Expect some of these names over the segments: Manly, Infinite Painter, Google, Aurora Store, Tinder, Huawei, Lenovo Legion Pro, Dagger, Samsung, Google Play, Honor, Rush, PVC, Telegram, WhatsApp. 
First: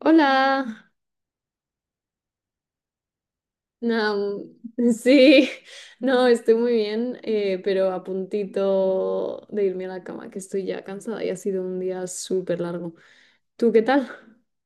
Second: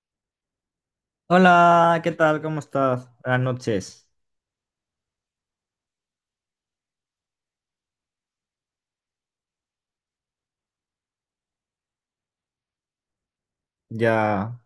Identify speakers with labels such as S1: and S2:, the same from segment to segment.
S1: Hola,
S2: Hola, ¿qué tal? ¿Cómo estás? Buenas noches.
S1: no, sí, no, estoy muy bien, pero a puntito de irme a la cama, que estoy ya cansada y ha sido un día súper largo. ¿Tú qué tal?
S2: Ya.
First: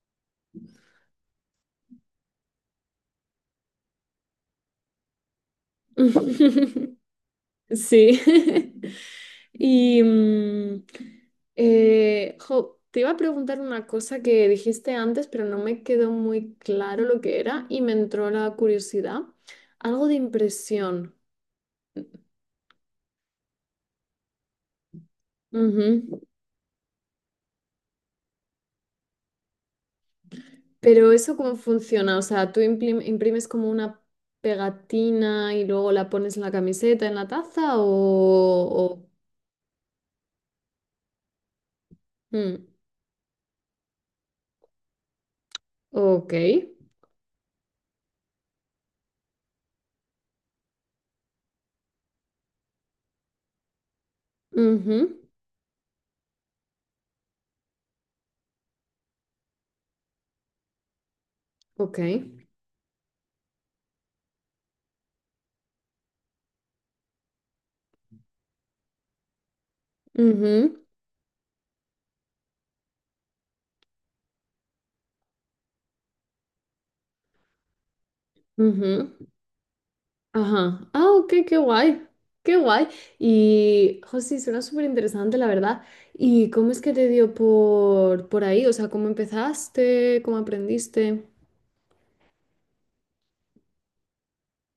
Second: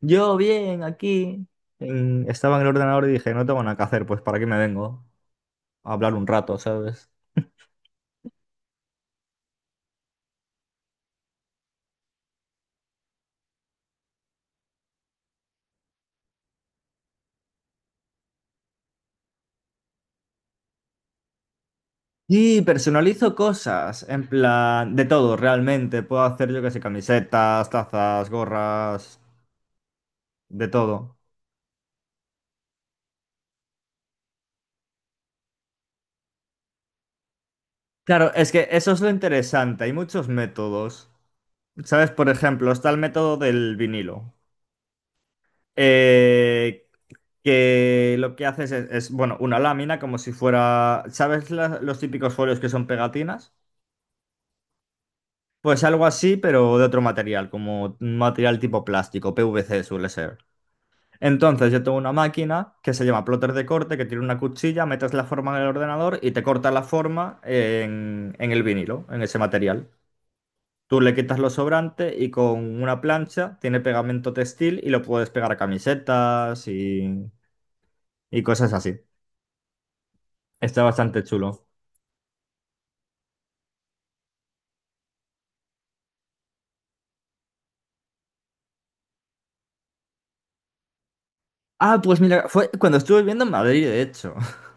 S2: Yo bien, aquí. Estaba en el ordenador y dije, no tengo nada que hacer, pues ¿para qué me vengo? A hablar un rato, ¿sabes?
S1: Sí. Y, jo, te iba a preguntar una cosa que dijiste antes, pero no me quedó muy claro lo que era y me entró la curiosidad. Algo de impresión.
S2: Y personalizo cosas, en plan, de todo, realmente.
S1: Ujú.
S2: Puedo hacer, yo que sé, camisetas, tazas, gorras, de
S1: Pero
S2: todo.
S1: eso cómo funciona, o sea, tú imprimes como una pegatina y luego la pones en la camiseta, en la taza
S2: Claro,
S1: o...
S2: es que eso es
S1: o-
S2: lo interesante, hay muchos métodos. ¿Sabes? Por
S1: mm,
S2: ejemplo, está el método del vinilo.
S1: ok.
S2: Eh, que lo que haces es, bueno, una lámina como si fuera, ¿sabes los típicos folios que son pegatinas?
S1: Ujú,
S2: Pues algo así, pero de otro material, como un material tipo plástico, PVC suele ser. Entonces yo tengo
S1: ok.
S2: una máquina que se llama plotter de corte, que tiene una cuchilla, metes la forma en el ordenador y te corta la forma en el vinilo, en ese material.
S1: Ujú,
S2: Tú le quitas lo sobrante y con una plancha tiene pegamento textil y lo puedes pegar a camisetas y cosas así.
S1: ujú.
S2: Está
S1: Ajá. Ah,
S2: bastante
S1: ok, qué
S2: chulo.
S1: guay. Qué guay. Y, José, suena súper interesante, la verdad. ¿Y cómo es que te dio por ahí? O sea, ¿cómo empezaste? ¿Cómo aprendiste?
S2: Ah, pues mira, fue cuando estuve viviendo en Madrid, de hecho.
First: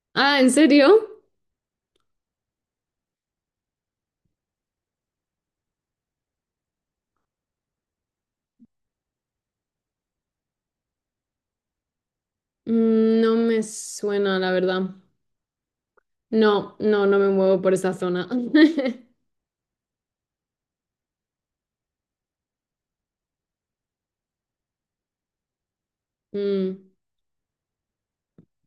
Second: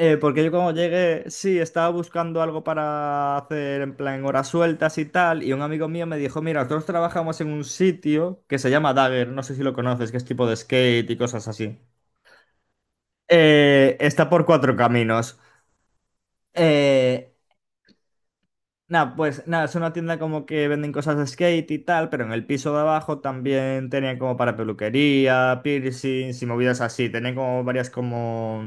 S1: Ah,
S2: Porque
S1: ¿en
S2: yo cuando
S1: serio?
S2: llegué, sí, estaba buscando algo para hacer en plan horas sueltas y tal, y un amigo mío me dijo, mira, nosotros trabajamos en un sitio que se llama Dagger, no sé si lo conoces, que es tipo de skate y cosas así.
S1: No me
S2: Está
S1: suena,
S2: por
S1: la
S2: cuatro
S1: verdad.
S2: caminos.
S1: No, no, no me
S2: Eh,
S1: muevo por esa zona.
S2: Nada, pues nada, es una tienda como que venden cosas de skate y tal, pero en el piso de abajo también tenían como para peluquería, piercings y movidas
S1: Mm,
S2: así. Tenían como varias como,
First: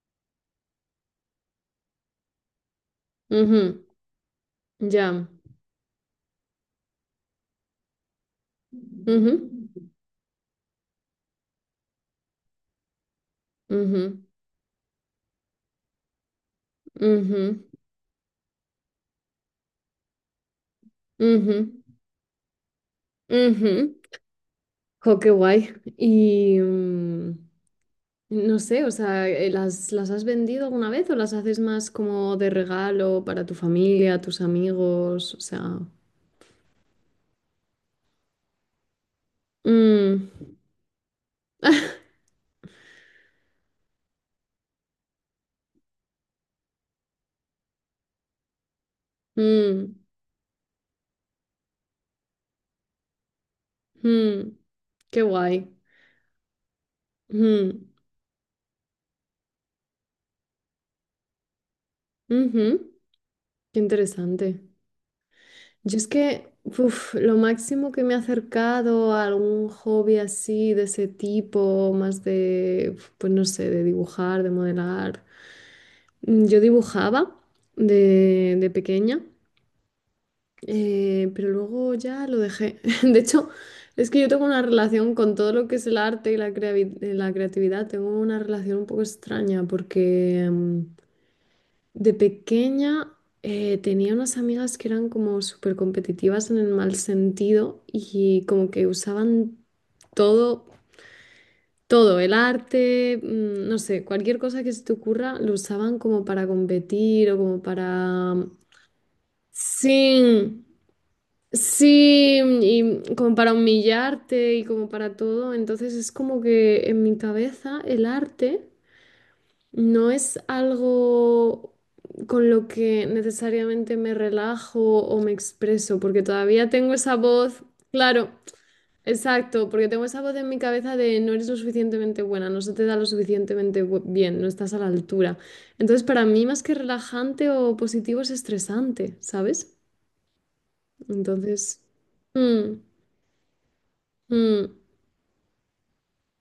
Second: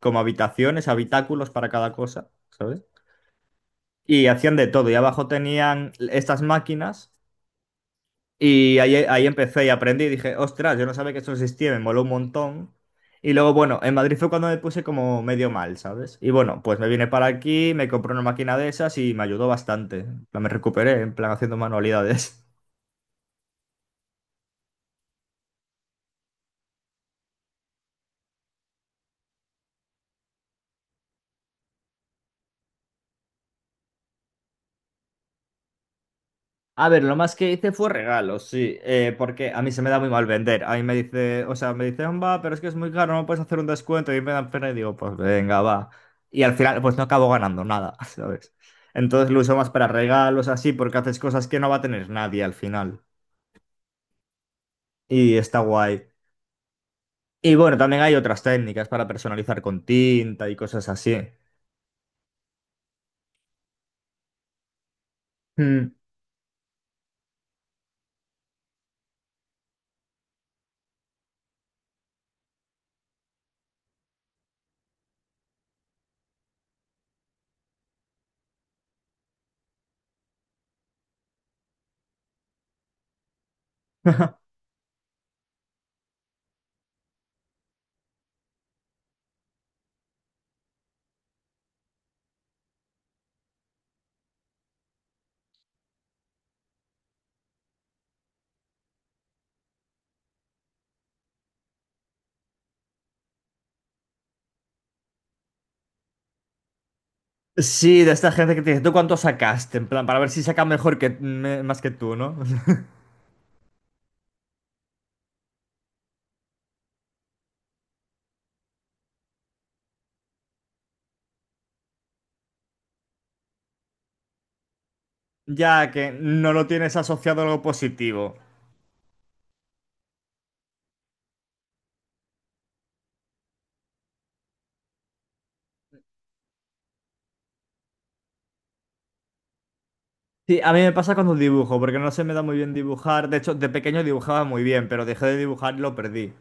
S2: como habitaciones, habitáculos para cada cosa, ¿sabes?
S1: ujú,
S2: Y hacían de todo. Y
S1: ya.
S2: abajo tenían estas máquinas y ahí
S1: Ujú,
S2: empecé y aprendí y dije, ostras, yo no sabía que eso existía, me moló un montón. Y luego, bueno, en Madrid
S1: ujú,
S2: fue cuando me puse como medio mal, ¿sabes? Y bueno, pues me vine para
S1: ujú,
S2: aquí, me compré una máquina de esas y me ayudó bastante. En plan, me recuperé, en plan, haciendo
S1: ujú,
S2: manualidades.
S1: ujú. Jo, qué guay. Y no sé, o sea, ¿las has vendido alguna vez o las haces más como de regalo para tu familia, tus amigos? O sea.
S2: A ver, lo más que hice fue regalos, sí, porque a mí se me da muy mal
S1: Mm,
S2: vender. A mí me dice, o sea, me dice, va, pero es que es muy caro, no puedes hacer un descuento. Y me dan pena y digo, pues venga, va. Y al final, pues no acabo ganando nada, ¿sabes? Entonces lo uso más para
S1: mm,
S2: regalos, así, porque haces cosas que no va a tener nadie al final.
S1: mm, qué
S2: Y está
S1: guay.
S2: guay. Y bueno,
S1: Mm,
S2: también hay otras técnicas para personalizar con tinta y cosas así.
S1: ujú, qué interesante.
S2: Mm.
S1: Yo es que uf, lo máximo que me he acercado a algún hobby así de ese tipo, más de, pues no sé, de dibujar, de modelar. Yo dibujaba de pequeña, pero luego ya lo dejé. De hecho, es que yo tengo una relación con todo lo que es el arte y la creatividad, tengo una relación un poco extraña porque... de pequeña tenía unas amigas que eran como súper competitivas en el mal sentido y como que usaban todo, todo, el arte, no sé, cualquier cosa que se te ocurra, lo usaban como para competir o como
S2: Sí, de esta
S1: para...
S2: gente que te dice, ¿tú cuánto sacaste? En plan, para ver si saca
S1: Sí,
S2: mejor que más que tú, ¿no?
S1: sí, y como para humillarte y como para todo. Entonces es como que en mi cabeza el arte... No es algo con lo que necesariamente me relajo o me
S2: Ya
S1: expreso,
S2: que
S1: porque
S2: no lo
S1: todavía tengo
S2: tienes
S1: esa
S2: asociado a algo
S1: voz, claro,
S2: positivo.
S1: exacto, porque tengo esa voz en mi cabeza de no eres lo suficientemente buena, no se te da lo suficientemente bien, no estás a la altura. Entonces, para mí, más que relajante o positivo, es estresante, ¿sabes?
S2: Sí, a mí me pasa cuando dibujo,
S1: Entonces,
S2: porque no se me da muy bien
S1: mm,
S2: dibujar. De hecho, de pequeño dibujaba muy
S1: mm,
S2: bien, pero dejé de dibujar y lo perdí.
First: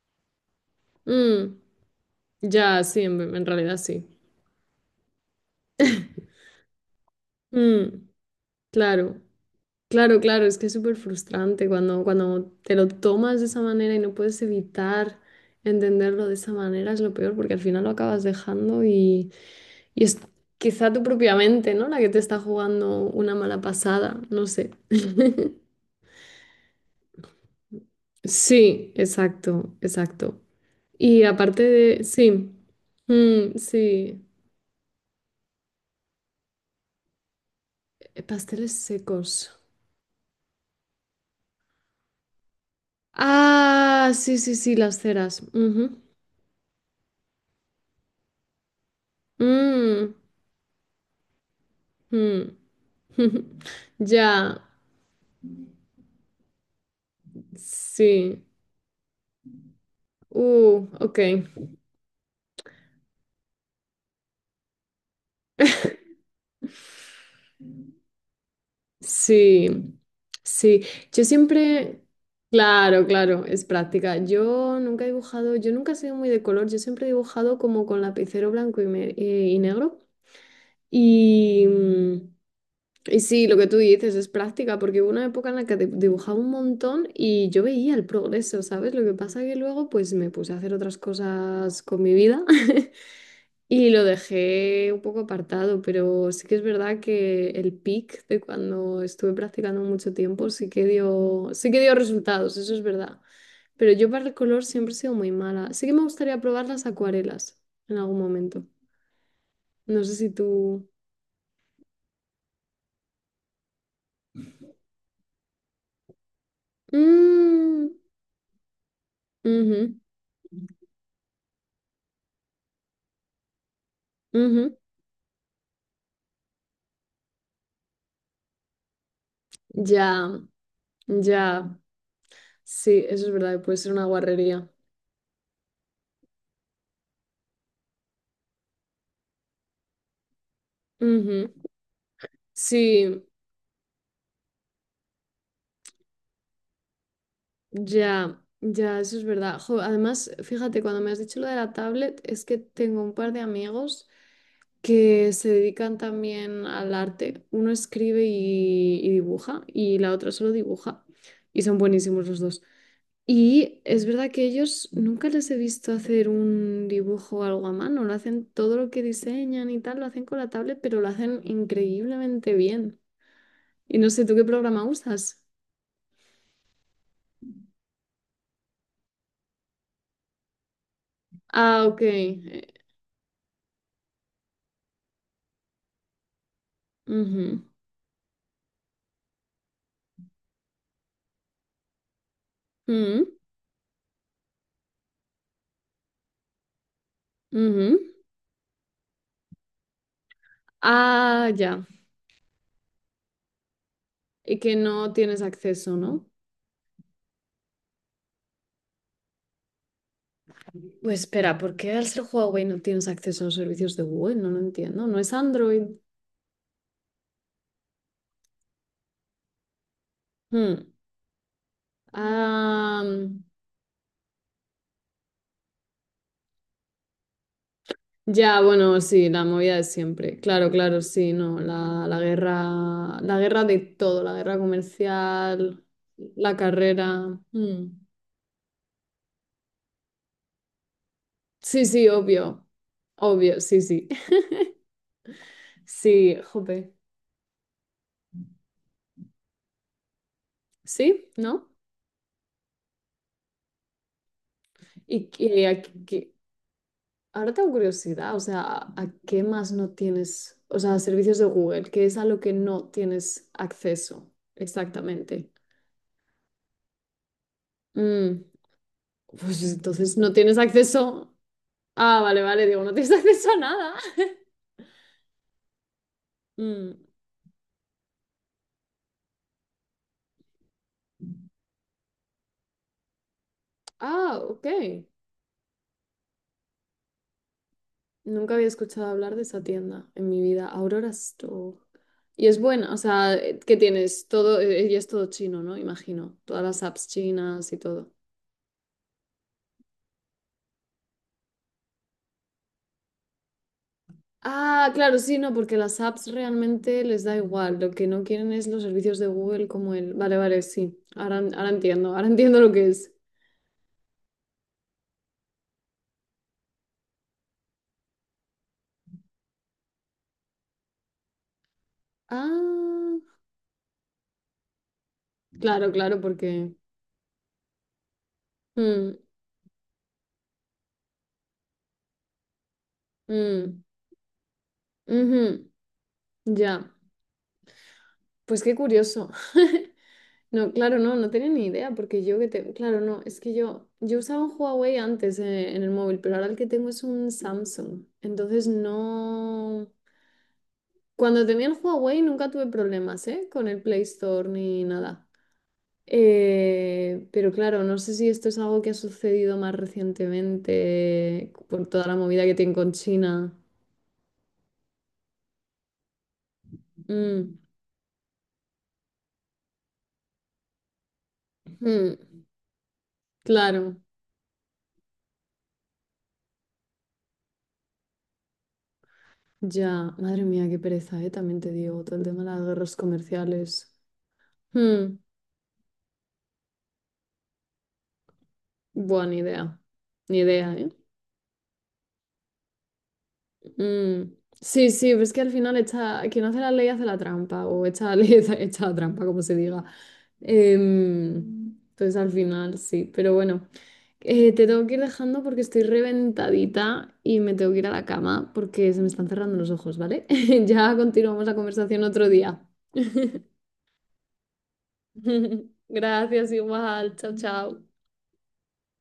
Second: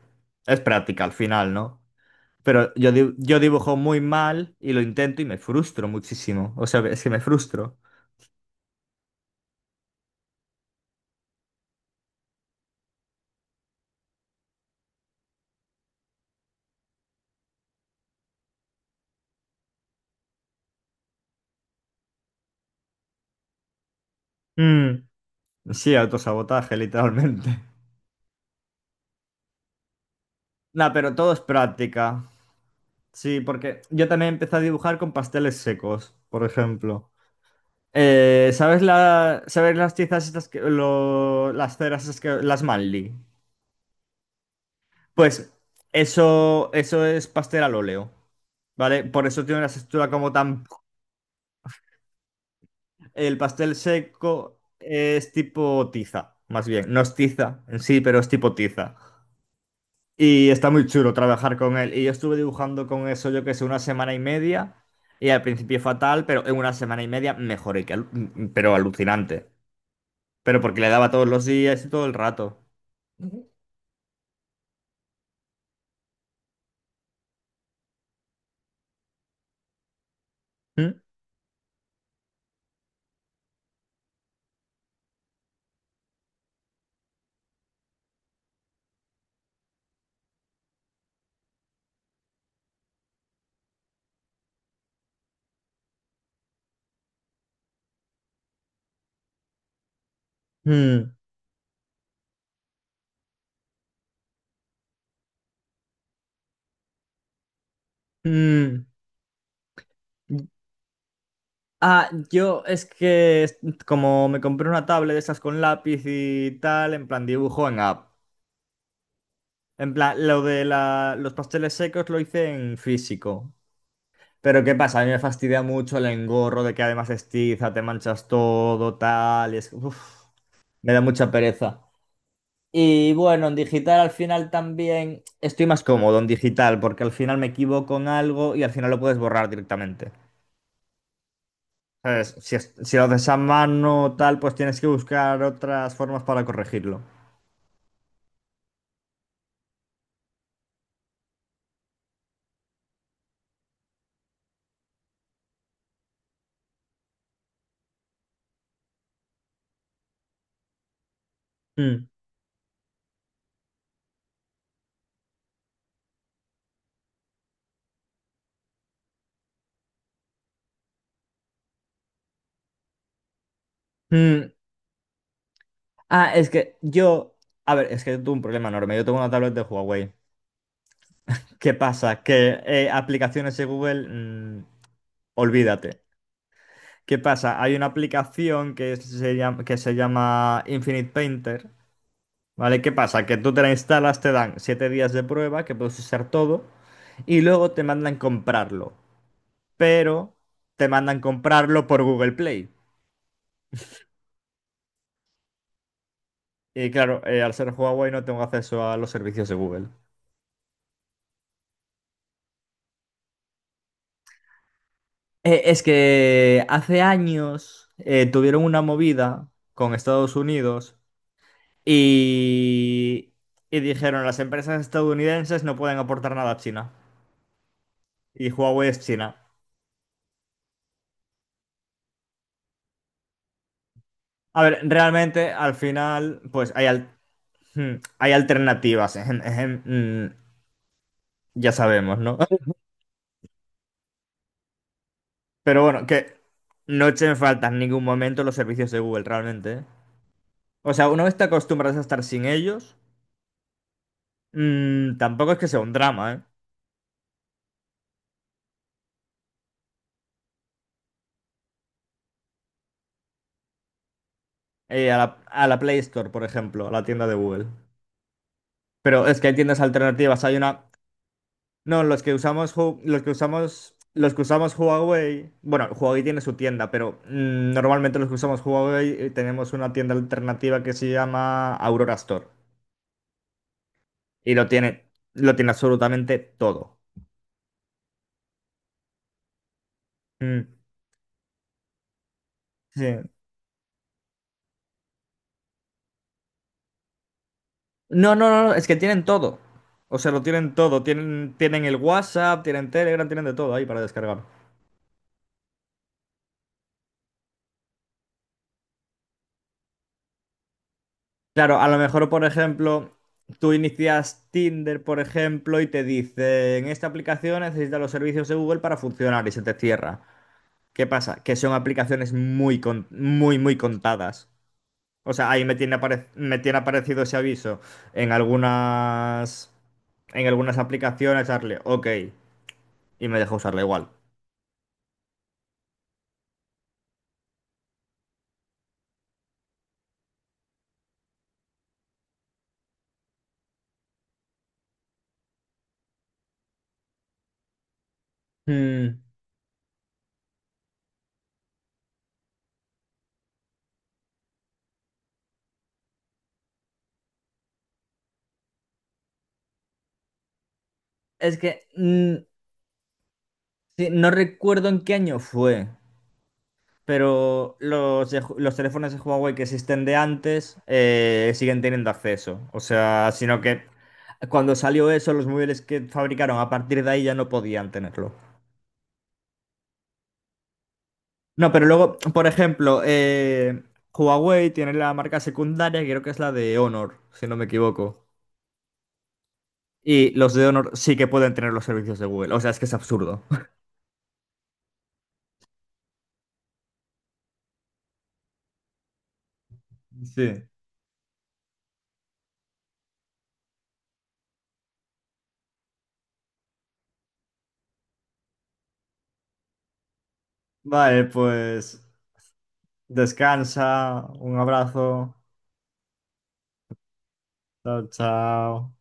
S2: Es práctica al final,
S1: mm,
S2: ¿no? Pero
S1: ya,
S2: yo,
S1: sí,
S2: di-
S1: en
S2: yo
S1: en
S2: dibujo
S1: realidad
S2: muy
S1: sí.
S2: mal y lo intento y me frustro muchísimo. O sea, es que me frustro.
S1: Mm, claro. Claro, claro, es que es súper frustrante cuando te lo tomas de esa manera y no puedes evitar entenderlo de esa manera, es lo peor, porque al final lo acabas dejando y es quizá tu propia mente, ¿no? La que te está jugando una mala pasada, no sé.
S2: Mm, Sí, autosabotaje, literalmente.
S1: Sí, exacto, exacto.
S2: Nah, pero
S1: Y
S2: todo es
S1: aparte de,
S2: práctica.
S1: sí,
S2: Sí,
S1: mm,
S2: porque yo
S1: sí,
S2: también empecé a dibujar con pasteles secos, por ejemplo.
S1: pasteles
S2: ¿Sabes
S1: secos.
S2: la, sabes las tizas estas que, las ceras esas que, las Manly?
S1: Ah, sí, sí, sí, las ceras.
S2: Pues
S1: Ujú.
S2: eso es pastel al óleo, ¿vale? Por eso tiene una textura
S1: Mm,
S2: como tan...
S1: mm.
S2: El pastel
S1: Ya,
S2: seco es tipo tiza, más bien. No es tiza en sí, pero es
S1: sí,
S2: tipo tiza. Y está muy chulo
S1: ok,
S2: trabajar con él. Y yo estuve dibujando con eso, yo que sé, una semana y media. Y al principio fatal, pero en una semana y media mejoré, que pero alucinante.
S1: sí,
S2: Pero porque
S1: sí,
S2: le daba
S1: yo
S2: todos los días y
S1: siempre,
S2: todo el rato.
S1: claro, claro, es práctica, yo nunca he dibujado, yo nunca he sido muy de color, yo siempre he dibujado como con lapicero blanco y, y negro,
S2: Mm,
S1: y, mm, y sí, lo que tú dices es práctica, porque hubo una época en la que dibujaba un montón y yo veía el progreso, ¿sabes? Lo que pasa que luego pues me puse a hacer otras cosas con mi vida. Y lo dejé un poco apartado, pero sí que es verdad que el peak de cuando estuve practicando mucho tiempo
S2: mm,
S1: sí que dio resultados, eso es verdad. Pero yo para el color siempre he sido muy mala. Sí que me gustaría probar las acuarelas en algún momento.
S2: mm.
S1: No sé si tú...
S2: Ah, yo es que como me compré una tablet de esas con lápiz y tal, en plan dibujo en
S1: Mm,
S2: app. En
S1: ujú,
S2: plan, lo de los pasteles secos lo hice en físico. Pero
S1: ujú.
S2: ¿qué pasa? A mí me fastidia mucho el engorro de que además es te manchas todo, tal, y es... uf,
S1: Ya,
S2: me da mucha
S1: ya.
S2: pereza.
S1: Sí,
S2: Y
S1: eso es
S2: bueno, en
S1: verdad, puede ser
S2: digital
S1: una
S2: al final
S1: guarrería.
S2: también estoy más cómodo en digital porque al final me equivoco en algo y al final lo puedes borrar directamente.
S1: Ujú.
S2: ¿Sabes? Si lo
S1: Sí,
S2: haces a mano tal, pues tienes que buscar otras formas para corregirlo.
S1: ya, ya, eso es verdad. Jo, además, fíjate, cuando me has dicho lo de la tablet, es que tengo un par de amigos que se dedican también al arte. Uno escribe y dibuja y la otra solo dibuja. Y son
S2: Mm,
S1: buenísimos los dos. Y es verdad que ellos nunca les he visto hacer un dibujo o algo a mano. Lo hacen todo lo que diseñan y tal, lo hacen con la tablet, pero lo hacen increíblemente bien. Y no sé, ¿tú qué
S2: mm.
S1: programa usas?
S2: Ah, es que yo... A ver, es que yo tuve un problema enorme. Yo tengo una tablet de Huawei. ¿Qué
S1: Ah, ok.
S2: pasa? Que aplicaciones de Google, olvídate. ¿Qué
S1: Ujú.
S2: pasa? Hay una aplicación que se llama Infinite Painter, ¿vale? ¿Qué
S1: Mm.
S2: pasa? Que tú te la instalas, te dan 7 días de prueba, que puedes usar todo, y luego te
S1: Ujú.
S2: mandan comprarlo. Pero te mandan
S1: Ah, ya.
S2: comprarlo por Google Play.
S1: Y que no tienes acceso, ¿no?
S2: Y claro, al ser Huawei no tengo acceso a los servicios de Google.
S1: Pues espera, ¿por qué al ser Huawei no tienes acceso a los servicios de Google? No lo entiendo. ¿No es
S2: Es
S1: Android?
S2: que hace años tuvieron una movida con Estados
S1: Hmm.
S2: Unidos
S1: Ah,
S2: y, y dijeron las empresas estadounidenses no pueden aportar nada a China. Y
S1: ya,
S2: Huawei es
S1: bueno, sí,
S2: China.
S1: la movida de siempre. Claro, claro, sí, no. La, la guerra de todo, la guerra
S2: A ver, realmente al
S1: comercial,
S2: final,
S1: la
S2: pues hay, al-
S1: carrera.
S2: hmm,
S1: Hmm.
S2: hay alternativas. Ejem, ejem, mm, ya
S1: Sí, sí,
S2: sabemos, ¿no?
S1: obvio. Obvio, sí, sí.
S2: Pero bueno,
S1: Sí,
S2: que
S1: jope.
S2: no echen falta en ningún momento los servicios de Google, realmente. ¿Eh? O sea, una
S1: ¿Sí?
S2: vez te
S1: ¿No?
S2: acostumbras a estar sin ellos. Mm,
S1: ¿Y
S2: tampoco es que sea un
S1: qué?
S2: drama, ¿eh?
S1: Ahora tengo curiosidad, o sea, ¿a qué más no tienes? O sea, servicios de Google, ¿qué es a lo que no tienes acceso
S2: A la,
S1: exactamente?
S2: a la Play Store, por ejemplo, a la tienda de Google.
S1: Mm,
S2: Pero es que hay
S1: pues
S2: tiendas
S1: entonces no
S2: alternativas. Hay
S1: tienes
S2: una.
S1: acceso.
S2: No,
S1: Ah,
S2: los que
S1: vale, vale,
S2: usamos,
S1: digo, no
S2: Hu-
S1: tienes acceso a nada.
S2: los que usamos Huawei. Bueno, Huawei tiene su tienda,
S1: Mm,
S2: pero normalmente los que usamos Huawei tenemos una tienda alternativa que se llama Aurora Store.
S1: ah,
S2: Y lo
S1: ok.
S2: tiene, lo tiene absolutamente todo.
S1: Nunca había escuchado hablar de esa tienda en mi
S2: Mm,
S1: vida, Aurora Store. Y es buena, o
S2: sí.
S1: sea, ¿qué tienes? Todo, y es todo chino, ¿no? Imagino, todas las apps chinas y todo.
S2: No, no, no, no, es que tienen todo. O sea, lo tienen todo. Tienen el WhatsApp, tienen Telegram, tienen de todo ahí para descargar.
S1: Ah, claro, sí, no, porque las apps realmente les da igual. Lo que no quieren es los servicios de Google como el. Vale, vale, sí. Ahora, ahora
S2: Claro, a lo
S1: entiendo, ahora
S2: mejor, por
S1: entiendo lo que es.
S2: ejemplo, tú inicias Tinder, por ejemplo, y te dicen, esta aplicación necesita los servicios de Google para funcionar y se te cierra. ¿Qué pasa? Que son aplicaciones
S1: Ah,
S2: muy, muy contadas. O sea, ahí me
S1: claro,
S2: tiene,
S1: claro,
S2: apare- me
S1: porque.
S2: tiene aparecido ese aviso en
S1: Mm,
S2: algunas, en algunas aplicaciones, darle OK, y me deja usarla
S1: mm,
S2: igual.
S1: ujú, ya. Pues qué curioso. No, claro, no, no tenía ni idea, porque yo que te. Claro, no, es que yo, usaba un Huawei antes en el móvil, pero ahora el que tengo es un Samsung. Entonces
S2: Mm,
S1: no. Cuando tenía el Huawei nunca tuve problemas, ¿eh? Con el Play Store ni nada. Pero claro, no sé si esto es algo que ha sucedido más recientemente
S2: Es que
S1: por toda la movida que tiene con China.
S2: sí, no recuerdo en qué año fue.
S1: Mm,
S2: Pero los teléfonos de Huawei que existen de antes siguen teniendo
S1: mm,
S2: acceso. O sea, sino que
S1: claro,
S2: cuando salió eso, los móviles que fabricaron a partir de ahí ya no podían tenerlo.
S1: ya. Madre mía, qué pereza, también
S2: No,
S1: te
S2: pero
S1: digo, todo
S2: luego,
S1: el tema
S2: por
S1: de las guerras
S2: ejemplo,
S1: comerciales.
S2: Huawei tiene la
S1: Mm,
S2: marca secundaria, que creo que es la de Honor, si no me equivoco.
S1: buena idea.
S2: Y
S1: Ni
S2: los de
S1: idea, ¿eh?
S2: Honor sí que pueden tener los servicios de Google. O sea, es que es absurdo.
S1: Mm, sí, sí, pero es que al final echa, quien hace la ley hace la trampa, o echa la ley, echa, echa la trampa, como se diga.
S2: Sí.
S1: Em, entonces al final sí, pero bueno, te tengo que ir dejando porque estoy reventadita y me tengo que ir a la cama porque se me están cerrando los ojos, ¿vale? Ya
S2: Vale,
S1: continuamos la
S2: pues
S1: conversación otro día.
S2: descansa. Un abrazo.
S1: Gracias, igual, chao, chao.
S2: Chao, chao.